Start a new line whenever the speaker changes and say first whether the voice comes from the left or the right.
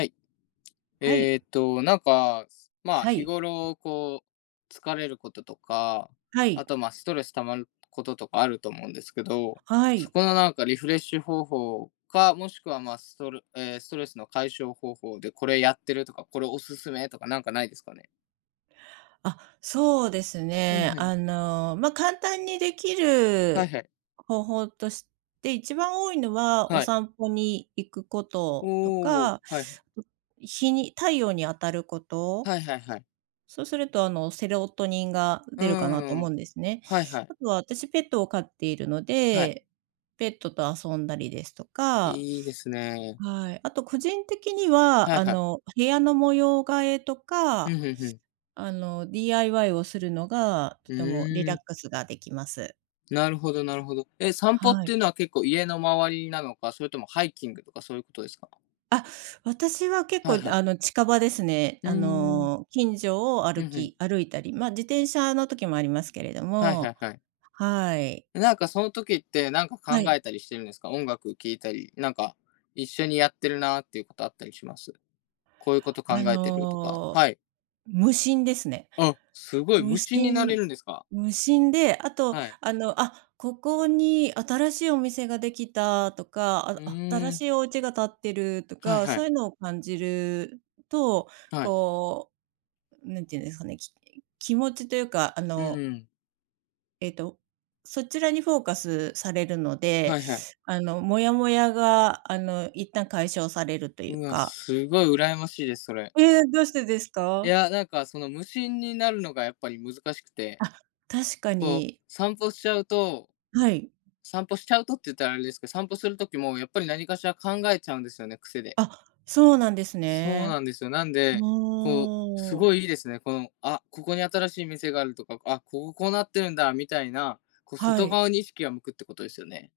left: はい。
right: はい。
left: なんか、まあ、
right: は
left: 日
right: い。
left: 頃、こう、疲れることとか、
right: はい。
left: あと、まあ、ストレス溜まることとかあると思うんですけど、
right: は
left: そ
right: い。
left: このなんかリフレッシュ方法か、もしくは、まあ、ストレスの解消方法で、これやってるとか、これおすすめとか、なんかないですかね？
right: あ、そうです
left: う
right: ね。
left: ん、うん。
right: まあ、簡単にでき
left: はい
right: る
left: はい。
right: 方法として、一番多いのは、お
left: はい。
right: 散歩に行くことと
left: おお、
right: か、
left: はいはい。
right: 日に太陽に当たること。
left: はいはいはい。
right: そうすると、セロトニンが
left: う
right: 出るかなと
left: ー
right: 思うん
left: ん。
right: ですね。
left: はいはい。
right: あとは私ペットを飼っているの
left: はい。
right: で、ペットと遊んだりですとか。
left: いいですね。
right: はい。あと個人的には、
left: はいはい。
right: 部屋の模様替えと
left: うん、
right: か
left: うんうん。
right: DIY をするのが、と
left: う
right: てもリ
left: ー
right: ラッ
left: ん。
right: クスができます。
left: なるほど、なるほど。え、散歩っ
right: は
left: て
right: い。
left: いうのは結構家の周りなのか、それともハイキングとかそういうことですか？
right: あ、私は結
left: はい
right: 構
left: はい。
right: 近場ですね。
left: うーん。
right: 近所を
left: うんうん。
right: 歩いたり、ま、自転車の時もありますけれど
left: はいは
right: も。
left: いはい。
right: はい。
left: なんかその時ってなんか考
right: はい。
left: えたりしてるんですか？音楽聴いたり、なんか一緒にやってるなっていうことあったりします？こういうこと考
right: あ
left: えてるとか、
right: の、
left: はい。
right: 無心ですね。
left: あ、すごい
right: 無
left: 無心になれ
right: 心
left: るんですか？
right: 無心で、あと、
left: はい。
right: あ、ここに新しいお店ができたとか、
left: う
right: あ、新
left: ー
right: し
left: ん。
right: いお家が建ってると
left: はい
right: か、
left: は
right: そう
left: い。
right: いうのを感じると、
left: はい。
right: こう、なんていうんですかね、気持ちというか、
left: うんうん。
right: えっと、そちらにフォーカスされるの
left: は
right: で、
left: いはい。
right: モヤモヤが、一旦解消されるという
left: うわ、
right: か。
left: すごい羨ましいです、それ。
right: どうしてです
left: い
right: か？
left: や、なんかその無心になるのがやっぱり難しくて、
right: あ、確か
left: こう、
right: に。
left: 散歩しちゃうと、
right: はい。
left: 散歩しちゃうとって言ったらあれですけど、散歩する時もやっぱり何かしら考えちゃうんですよね、癖で。
right: あ、そうなんです
left: そう
right: ね。
left: なんですよ。なんで、こう、す
right: もう、
left: ごいいいですね。この、あ、ここに新しい店があるとか、あ、こここうなってるんだみたいな、こう
right: は
left: 外
right: い。
left: 側に意識が向くってことですよね。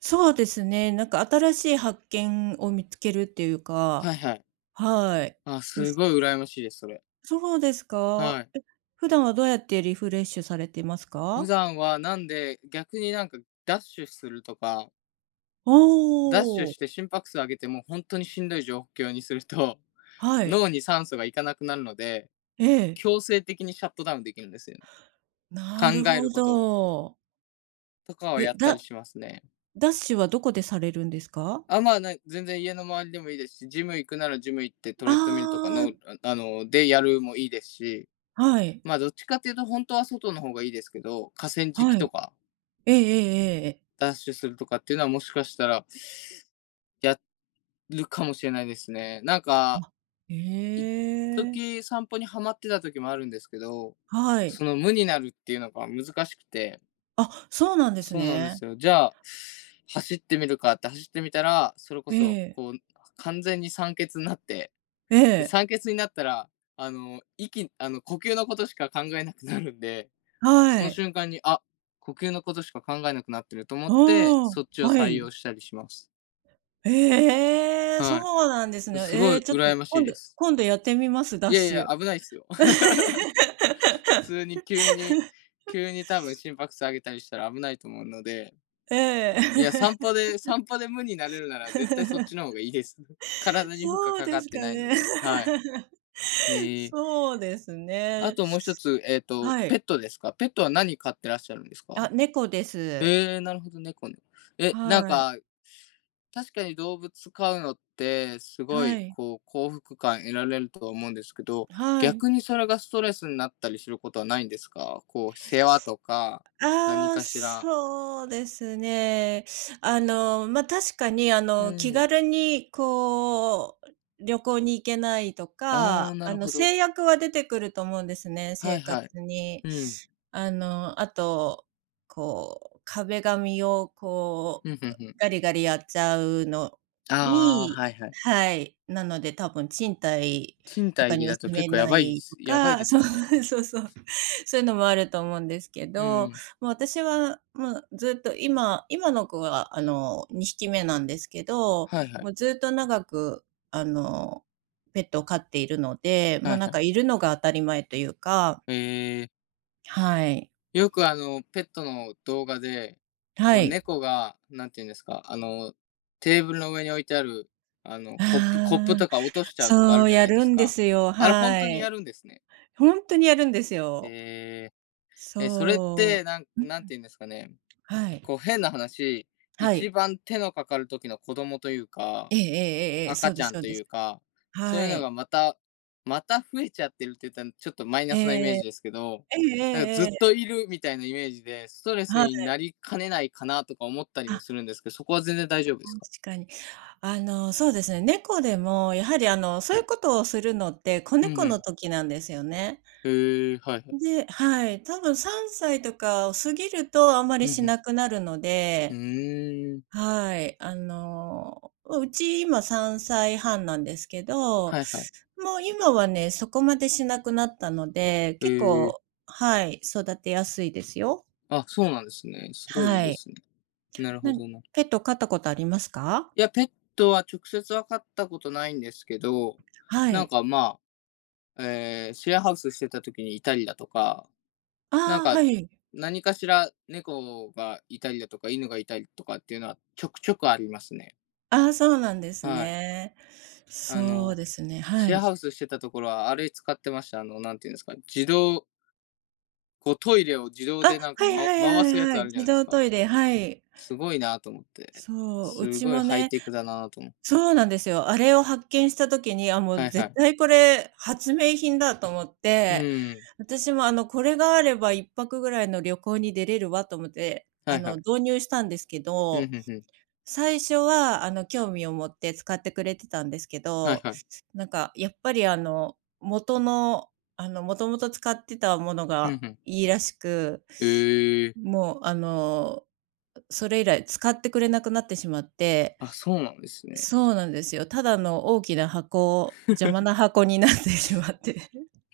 right: そうですね、なんか新しい発見を見つけるっていうか。
left: はいはい。
right: はい。
left: あ、
right: み
left: す
right: す
left: ごい羨ましいです、それ。
right: そうですか？
left: はい。
right: え、普段はどうやってリフレッシュされてます
left: 普
right: か？
left: 段はなんで、逆になんかダッシュするとか、
right: お
left: ダッシュ
right: お、
left: して心拍数上げてもほんとにしんどい状況にすると、
right: はい。
left: 脳に酸素がいかなくなるので
right: ええ。
left: 強制的にシャットダウンできるんですよね。考
right: なる
left: え
right: ほ
left: ること
right: ど。
left: とかはや
right: え、
left: ったりしますね。
right: ダッシュはどこでされるんですか？
left: あ、まあ、ね、全然家の周りでもいいですし、ジム行くならジム行ってトレッドミルとか
right: あ
left: の、でやるもいいですし、
right: あ、はい、
left: まあどっちかっていうと本当は外の方がいいですけど、河川
right: は
left: 敷と
right: い。
left: か
right: ええええええ、
left: ダッシュするとかっていうのはもしかしたらやるかもしれないですね。なんか、
right: あ、へえ、
left: 時散歩にはまってた時もあるんですけど、
right: はい。
left: その無になるっていうのが難しくて、
right: あ、そうなんです
left: そうなんで
right: ね。
left: すよ。じゃあ、走ってみるかって走ってみたら、それこ
right: え
left: そ、
right: え。
left: こう、完全に酸欠になって、
right: え
left: で、
right: え、
left: 酸欠になったら、あの、息あの、呼吸のことしか考えなくなるんで、
right: は
left: その
right: い。
left: 瞬間に、あ、呼吸のことしか考えなくなってると思って、
right: あ
left: そっち
right: あ、
left: を
right: は
left: 採用
right: い。
left: したりします。
right: ええ、
left: は
right: そうなんです
left: い。
right: ね。
left: す
right: え
left: ご
right: え、
left: い
right: ちょっと
left: 羨ましいです。
right: 今度やってみます、ダ
left: い
right: ッ
left: やい
right: シ
left: や、
right: ュ。
left: 危ないっすよ。普通に、急に多分心拍数上げたりしたら危ないと思うので。
right: え
left: いや、散
right: え。
left: 歩で、散歩で無になれるなら絶対そっちの方 がいいです。体に負荷
right: そう
left: かか
right: です
left: って
right: か
left: ないの
right: ね。
left: で、はい。ええ。
right: そうです
left: あ
right: ね。
left: ともう一つ、
right: は
left: ペッ
right: い。
left: トですか？ペットは何飼ってらっしゃるんですか？
right: あ、猫です。
left: ええ、なるほど、猫ね。え、なん
right: はい。
left: か、確かに動物飼うのって、すご
right: は
left: い、
right: い。
left: こう、幸福感得られるとは思うんですけど、
right: はい。
left: 逆にそれがストレスになったりすることはないんですか？こう、世話とか、何
right: ああ、
left: かしら。
right: そうですね。まあ、確かに
left: う
right: 気
left: ん。
right: 軽にこう、旅行に行けないと
left: ああ、
right: か、
left: なるほど。
right: 制約は出てくると思うんですね、
left: は
right: 生
left: い
right: 活
left: はい。
right: に。
left: うん。
right: あの、あと、こう、壁紙をこ
left: うんう
right: う、
left: んうん。
right: ガリガリやっちゃうの
left: ああ、
right: に、
left: はいはい。
right: はい。なので多分賃貸
left: 賃
right: とかに
left: 貸
right: は
left: だと
right: 住
left: 結
right: め
left: 構や
right: な
left: ばいっ
right: いと
left: すやばい
right: か。
left: です
right: そう、
left: よね。
right: そうそう、そういうのもあると思うんですけ
left: う
right: ど、
left: ん。
right: まあ、私は、もうずっと今の子は、2匹目なんですけど、
left: はいは
right: も
left: い。
right: うずっと長く、ペットを飼っているので、も
left: は
right: う
left: い
right: なん
left: は
right: か
left: い。
right: いるのが当たり前というか。
left: ええ、
right: はい。
left: よくペットの動画で、
right: は
left: こう
right: い。
left: 猫が、なんて言うんですか、テーブルの上に置いてある、
right: あ
left: コップ
right: あ、
left: とか落としちゃうとかあ
right: そ
left: る
right: う、
left: じゃ
right: や
left: ないで
right: る
left: す
right: んで
left: か。
right: すよ、
left: あれほん
right: は
left: とにや
right: い。
left: るんですね。
right: ほんとにやるんですよ。
left: ええ、え、それっ
right: そ
left: て、なん
right: う。う
left: なん
right: ん、
left: て言うんですかね、
right: はい。
left: こう変な話、
right: は
left: 一
right: い。
left: 番手のかかる時の子供というか、
right: ええええええ、ええ、そ
left: 赤
right: う
left: ち
right: で
left: ゃ
right: す
left: ん
right: そう
left: と
right: で
left: い
right: す。
left: うか、そうい
right: は
left: うの
right: い。
left: がまたまた増えちゃってるって言ったら、ちょっとマイ
right: え
left: ナスなイメー
right: え。
left: ジですけど、
right: えええ
left: なんかず
right: え
left: っ
right: え
left: と
right: え。
left: いるみたいなイメージで、ストレス
right: はい。
left: になりかねないかなとか思ったりもするんですけど、そこは全然大丈夫ですか？
right: 確かに。そうですね、猫でも、やはりそういうことをするのって、子
left: うん
right: 猫
left: う
right: の
left: ん。
right: 時なんですよね。
left: へえ、はいはい。
right: で、はい、多分3歳とかを過ぎるとあんま
left: う
right: り
left: んう
right: し
left: ん。
right: なくなるの
left: う
right: で、
left: ーん。
right: はい、うち今3歳半なんですけど、
left: はいはい。
right: もう今はね、そこまでしなくなったので、
left: へ
right: 結
left: え。
right: 構はい、育てやすいですよ。
left: あ、そうなんですね。すごいいい
right: は
left: で
right: い。
left: すね。なるほ
right: な
left: どな。
right: ペット飼ったことありますか？
left: いや、ペットは直接は飼ったことないんですけど、
right: は
left: なん
right: い。
left: か、まあ、シェアハウスしてた時にいたりだとか、なん
right: ああ、
left: か、
right: はい。
left: 何かしら猫がいたりだとか、犬がいたりとかっていうのは、ちょくちょくありますね。
right: ああ、そうなんです
left: はい。
right: ね。
left: あ
right: そう
left: の、
right: ですね、は
left: シェアハ
right: い。
left: ウスしてたところはあれ使ってました。なんていうんですか、自動こうトイレを自動
right: あ、
left: でなんか、
right: はい
left: ま
right: はい
left: 回
right: は
left: す
right: い
left: や
right: は
left: つ
right: い。
left: あるじゃ
right: 自
left: ないです
right: 動ト
left: か。
right: イレ、はい。
left: すごいなと思って。
right: そう、う
left: す
right: ち
left: ごい
right: も
left: ハイ
right: ね
left: テクだなと思う。
right: そうなんですよ。あれを発見した時に、あ、も
left: は
right: う
left: いは
right: 絶
left: い。
right: 対これ発明品だと思っ
left: う
right: て、
left: ん。
right: 私もこれがあれば一泊ぐらいの旅行に出れるわと思って、
left: はいはい。
right: 導入したんですけ
left: うん、
right: ど。
left: ふんふん。
right: 最初は、興味を持って使ってくれてたんですけ
left: はい
right: ど、
left: はい。
right: なんか、やっぱり、あの、元の、あの、もともと使ってたもの
left: うん、
right: が
left: ふん。
right: いいらしく、
left: ええ。
right: もう、あの、それ以来使ってくれなくなってしまって。
left: あ、そうなんですね。
right: そうなんですよ。ただの大きな箱、邪魔な 箱になってしまって。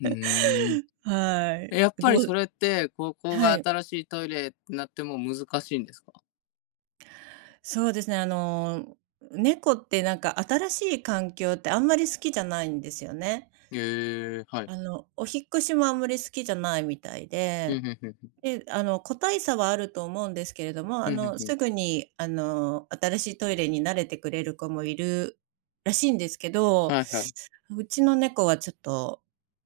left: う ーん。
right: はい。
left: え、やっぱ
right: ど
left: り
right: う
left: それって、ここ
right: は
left: が
right: い。
left: 新しいトイレってなっても難しいんですか？
right: そうですね、猫ってなんか新しい環境ってあんまり好きじゃないんですよね。
left: ええ、はい。
right: お引っ越しもあんまり好きじゃないみたい
left: ふ
right: で。
left: んふんふんふん。
right: で、個体差はあると思うんですけれども、
left: ふんふんふん。
right: すぐに、新しいトイレに慣れてくれる子もいるらしいんですけど、
left: はいはい。
right: うちの猫はちょっと、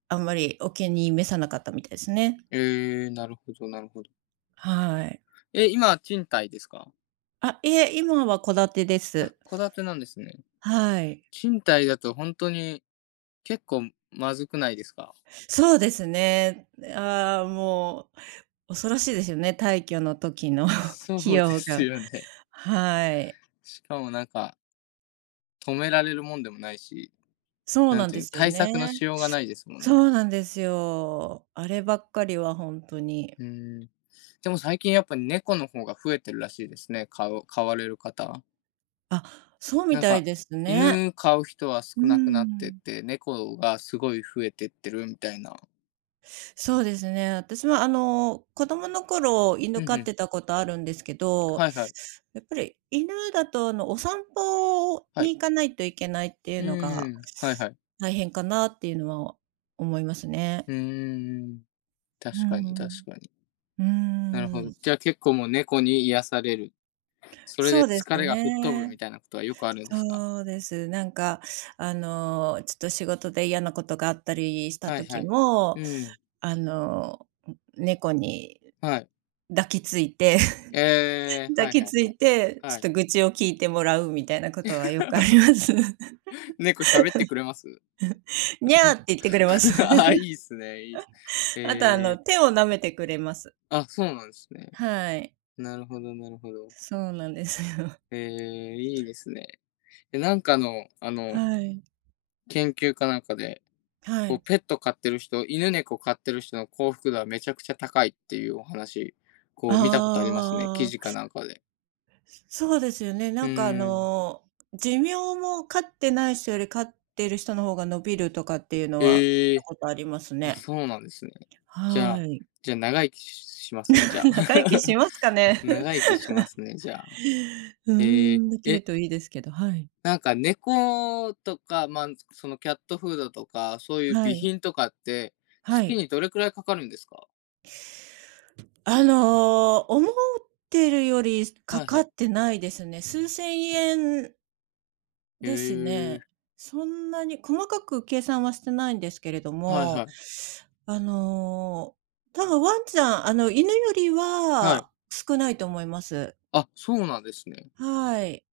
right: あんまりお気に召さなかったみたいですね。
left: ええ、なるほどなるほど。
right: はい。
left: え、今は賃貸ですか？
right: あ、いえ、今は戸建てで
left: あ、
right: す。
left: 戸建てなんですね。
right: はい。
left: 賃貸だとほんとに結構まずくないですか？
right: そうですね。ああ、もう、恐ろしいですよね、退去の時の
left: そ
right: 費
left: うで
right: 用
left: す
right: が。
left: よね。
right: はい。
left: しかもなんか、止められるもんでもないし、
right: そう
left: な
right: な
left: ん
right: ん
left: てい
right: で
left: うの、
right: すよ
left: 対
right: ね。
left: 策のしようがないですもん
right: そ
left: ね。
right: うなんですよ。あればっかりは本当に。
left: うーん。でも最近やっぱ猫の方が増えてるらしいですね、飼う、飼われる方。
right: あ、そうみ
left: なん
right: たい
left: か、
right: ですね。
left: 犬飼う人は少
right: う
left: なくなってっ
right: ん。
left: て、猫がすごい増えてってるみたいな。
right: そうですね。私は子供の頃、犬
left: う
right: 飼
left: んう
right: っ
left: ん。
right: てたことあるんですけど、
left: はいはい。
right: やっぱり犬だとお散歩
left: は
right: に
left: い。
right: 行かないといけないってい
left: う
right: うの
left: ー
right: が、
left: ん、はいはい。
right: 大変かなっていうのは思いますね。
left: うーん。
right: う
left: 確かに、確
right: ん。
left: かに。
right: うー
left: なるほど。
right: ん。
left: じゃあ結構もう猫に癒される。それ
right: そ
left: で
right: うです
left: 疲れが吹っ飛ぶみ
right: ね。
left: たいなことはよくあるんですか？
right: そうです。なんか、ちょっと仕事で嫌なことがあったりした
left: はい
right: 時
left: はい。
right: も、
left: うん、
right: あの、猫に
left: はい。
right: 抱きついて
left: ええ、
right: 抱
left: はい
right: き
left: はい
right: つ
left: は
right: い
left: い。
right: て、ち
left: は
right: ょ
left: い。
right: っと愚痴を聞いてもらうみたいなことはよくあります。
left: 猫喋ってくれます？
right: にゃーって言ってくれます。
left: あ、いいっすね、いいっす。
right: あと、
left: ええ、
right: 手を舐めてくれます。
left: あ、そうなんですね。
right: はい。
left: なるほど、なるほど。
right: そうなんですよ。
left: ええ、いいですね。え、なんかの、
right: はい。
left: 研究かなんかで、
right: は
left: こう
right: い。
left: ペット飼ってる人、犬猫飼ってる人の幸福度はめちゃくちゃ高いっていうお話、こ
right: あ
left: う見たことあ
right: あ
left: りますね、記
right: あ
left: 事
right: あ。
left: かなんかで。
right: そうですよね。
left: う
right: なんか
left: ーん。
right: 寿命も飼ってない人より飼ってる人の方が伸びるとかっていうのは、聞い
left: え
right: た
left: え、
right: ことあります
left: あ、
right: ね。
left: そうなんですね。じゃ
right: は
left: あ
right: い。
left: じゃあ長生きしますね、じゃあ。
right: 長生きし ますかね？
left: 長生きしますね、じゃあ。
right: うー
left: ええ、
right: ん、できる
left: え、
right: といいですけど、はい。
left: なんか猫とか、まあ、そのキャットフードとか、そういう
right: は
left: 備
right: い、
left: 品とかって、
right: は
left: 月
right: い。
left: にどれくらいかかるんですか？
right: 思ってるよりか
left: はいは
right: かっ
left: い。
right: てないですね。数千円
left: へ
right: です
left: え、
right: ね。そんなに細かく計算はしてないんですけれど
left: はいは
right: も、
left: い。
right: あの、多分ワンちゃん、犬より
left: はい。
right: は少ないと思います。
left: あ、そうなんですね。
right: はい。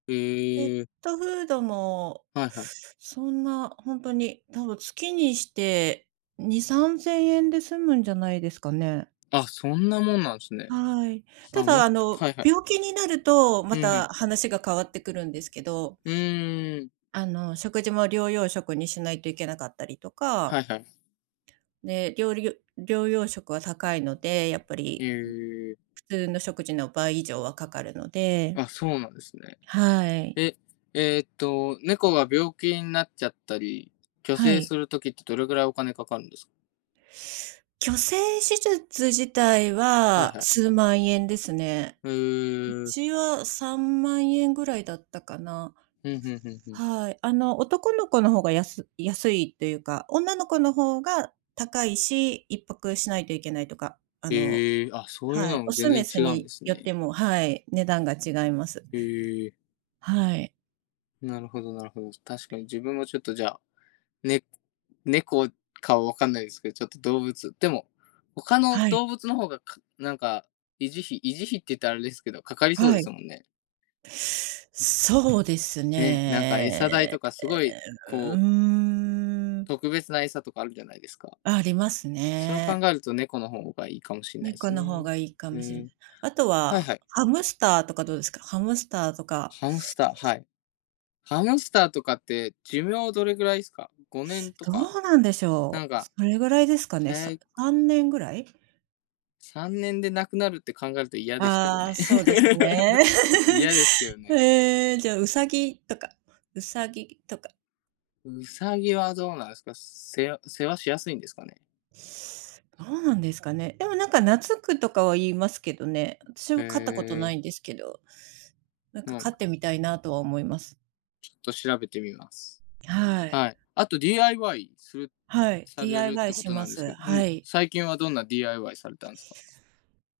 right: ペッ
left: へえ、
right: トフードも、
left: はいはい。
right: そんな、本当に、多分月にして2、3000円で済むんじゃないですかね。
left: あ、そんなもんなんですね。
right: はい。た
left: あ、
right: だ、
left: も、はいはい。
right: 病気になると、
left: う
right: ま
left: ん、う
right: た
left: ん。
right: 話が変わってくるんですけど、
left: うーん、
right: 食事も療養食にしないといけなかったりとか、
left: はいはい。
right: で、療養食は高いので、やっぱ
left: え
right: り
left: え、
right: 普通の食事の倍以上はかかるので、
left: あ、そうなんですね。
right: はい。
left: え、猫が病気になっちゃったり、去
right: は
left: 勢
right: い。
left: する時ってどれぐらいお金かかるんですか？
right: 去勢手術自体
left: はい
right: は
left: はい。
right: 数万円ですね。
left: へ
right: う
left: え、
right: ちは3万円ぐらいだったかな。
left: うんふんふんふん。
right: はい。男の子の方が安いというか、女の子の方が高いし、一泊しないといけないとか、
left: ええ、あ、そういう
right: はい、
left: のも
right: オ
left: 全
right: ス
left: 然
right: メス
left: 違うん
right: に
left: です
right: よっ
left: ね。
right: ても、はい、値段が違います。
left: ええ、
right: はい。
left: なるほどなるほど。確かに自分もちょっとじゃあね、猫かはわかんないですけど、ちょっと動物。でも、他の
right: はい。
left: 動物の方がかなんか、維持費って言ったらあれですけど、かかりそう
right: は
left: で
right: い。
left: すもんね。
right: そうです
left: ね、なんか餌代
right: ね。
left: とかすごい、
right: う
left: こう、
right: ーん、
left: 特別な餌とかあるじゃないですか。
right: あります
left: それを考
right: ね。
left: えると猫の方がいいかもしれないで
right: 猫
left: す
right: の
left: ね。
right: 方がいいか
left: う
right: もしれない。
left: ん。
right: あと
left: はい
right: は、
left: はい。
right: ハムスターとかどうですか？ハムスターとか。
left: ハムスター、はい。ハムスターとかって寿命どれぐらいですか？5年と
right: ど
left: か？
right: うなんでしょ
left: なん
right: う。
left: か、
right: それぐらいですかね。
left: 早い
right: 3年ぐらい？
left: 3年で亡くなるって考えると嫌ですけど
right: ああ、
left: ね。
right: そうですね。
left: 嫌です けどね。
right: ええ、じゃあ、ウサギとか。
left: うさぎはどうなんですか？世話しやすいんですかね。
right: どうなんですかね。でもなんか懐くとかは言いますけどね。私
left: へ
right: は飼ったことな
left: え、
right: いんですけど、なん
left: う
right: か飼
left: ん、
right: って
left: ち
right: みたいなとは思います。
left: ょっと調べてみます。
right: はい。
left: はい。あと DIY する
right: はい。
left: されるっ
right: DIY
left: てこ
right: し
left: とな
right: ま
left: んですけ
right: す。
left: ど、ん、
right: はい。
left: 最近はどんな DIY されたんですか？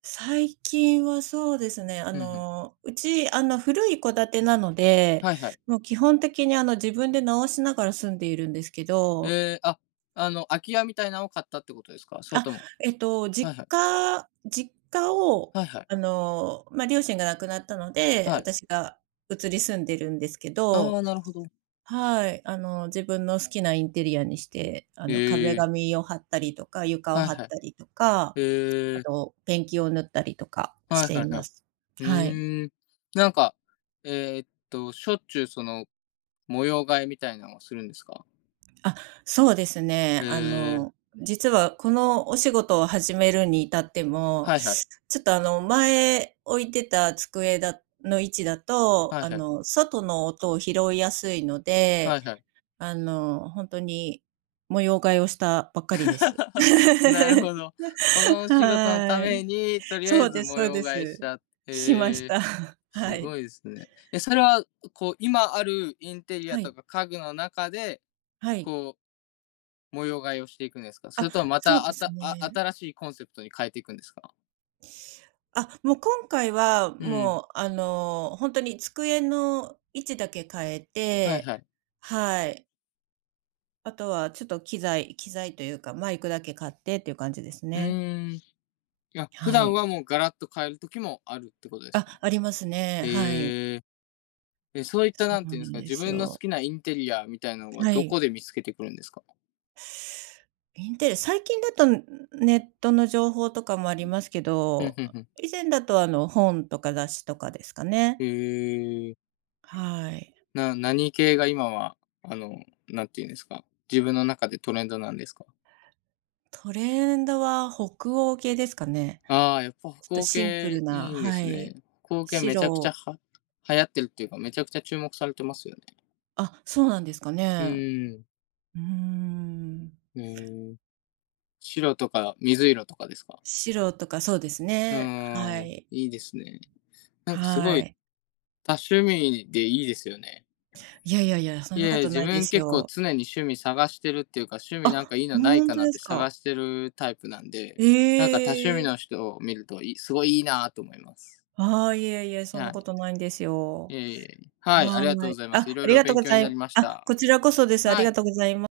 right: 最近はそうですね、
left: うんうん。
right: うち、古い戸建てなので、
left: はいはい。
right: もう基本的に自分で直しながら住んでいるんですけど。
left: ええ、あ、あの、空き家みたいなのを買ったってことですか、それ
right: あ、
left: とも。はいはい。
right: 実家を、
left: はいはい。
right: まあ、両親が亡くなったので、
left: はい。
right: 私が移り住んでるんですけ
left: あ
right: ど、
left: あ、なるほど。
right: はい、自分の好きなインテリアにして、壁
left: ええ、
right: 紙を貼ったりとか、床を
left: はい
right: 貼っ
left: はい。
right: たりとか、
left: え
right: あ
left: え、
right: とペンキを塗ったりとかし
left: はい
right: て
left: は
right: い
left: いは
right: ま
left: い。
right: す。
left: う
right: はい。
left: ーん。なんか、えしょっちゅうその、模様替えみたいなのをするんですか？
right: あ、そうですね。
left: へえ。
right: 実はこのお仕事を始めるに至っても、
left: はいはい。
right: ちょっと前置いてた机だの位置だと、
left: はいはい。
right: 外の音を拾いやすいの
left: は
right: で、
left: いはい。
right: ほんとに模様替えをしたばっかりです。
left: なる ほど。このお仕事のた
right: はい。
left: めに、とりあ
right: そ
left: え
right: う
left: ず
right: です
left: 模
right: そう
left: 様
right: で
left: 替え
right: す。
left: しちゃって、
right: しまし
left: へえ、
right: た。は
left: す
right: い。
left: ごいですね。え、それは、こう、今あるインテリア
right: はい。
left: とか家具の中で、
right: はい。
left: こう、模様替えをしていくんですか？そ
right: あ、
left: れともま
right: そう
left: た、
right: で
left: あ
right: す
left: たあ
right: ね。
left: 新しいコンセプトに変えていくんですか？
right: あ、もう今回は、
left: うん。
right: もう、ほんとに机の位置だけ変え
left: はい
right: て、
left: はい。
right: はい。あとはちょっと機材というか、マイクだけ買ってっていう感じです
left: う
right: ね。
left: ーん。いや、普
right: は
left: 段
right: い。
left: はもうガラッと変える時もあるってことです
right: あ、
left: か？
right: ありますね。はい。
left: へえ。え、そういった
right: そ
left: なん
right: う
left: て
right: な
left: い
right: ん
left: うんですか、
right: で
left: 自
right: す
left: 分の好
right: よ。
left: きなインテリアみたいなのは
right: は
left: ど
right: い。
left: こで見つけてくるんですか？
right: インテリ最近だと、ネットの情報とかもありますけ
left: ふん
right: ど、
left: ふんふん。
right: 以前だと、本とか雑誌とかですかね。
left: へえ。
right: はい。
left: な何系が今は、あの、なんていうんですか、自分の中でトレンドなんですか？
right: トレンドは北欧系ですかね。
left: ああ、やっぱ
right: ちょっ
left: 北
right: と
left: 欧
right: シンプ
left: 系
right: ル
left: い
right: な、
left: いんで
right: は
left: す
right: い。
left: ね。北欧系めちゃくちゃ
right: 白
left: は流行ってるっていうか、めちゃくちゃ注目されてますよね。
right: あ、そうなんですか
left: う
right: ね。
left: ーん。
right: うーん。
left: へえ。白とか水色とかですか？
right: 白とかそうです
left: う
right: ね。
left: ー
right: は
left: ん、
right: い。
left: いいですね。なんかす
right: は
left: ごい
right: い。
left: 多趣味でいいですよね。
right: いやいやいや、そん
left: い
right: なこ
left: え、
right: と
left: 自
right: ないで
left: 分
right: す
left: 結構
right: よ。
left: 常に趣味探してるっていうか、趣味なん
right: あ、
left: かいいのな
right: ほ
left: い
right: ん
left: か
right: と
left: なっ
right: です
left: て探
right: か。
left: してるタイプなんで、
right: え
left: なんか多趣味
right: え。
left: の人を見ると、いすごいいいなと思います。
right: ああ、いえいえ、そん
left: は
right: なこ
left: い。
right: とないんですよ。
left: いえいえ。はい、あ
right: は
left: りがとう
right: ー
left: ご
right: い。
left: ざいます。い
right: あ、
left: ろ
right: あ
left: い
right: り
left: ろ
right: がとう
left: 勉
right: ご
left: 強
right: ざ
left: に
right: い
left: な
right: ま
left: り
right: す、
left: まし
right: あ、
left: た。
right: こちらこそです。あり
left: は
right: が
left: い。
right: とうございます。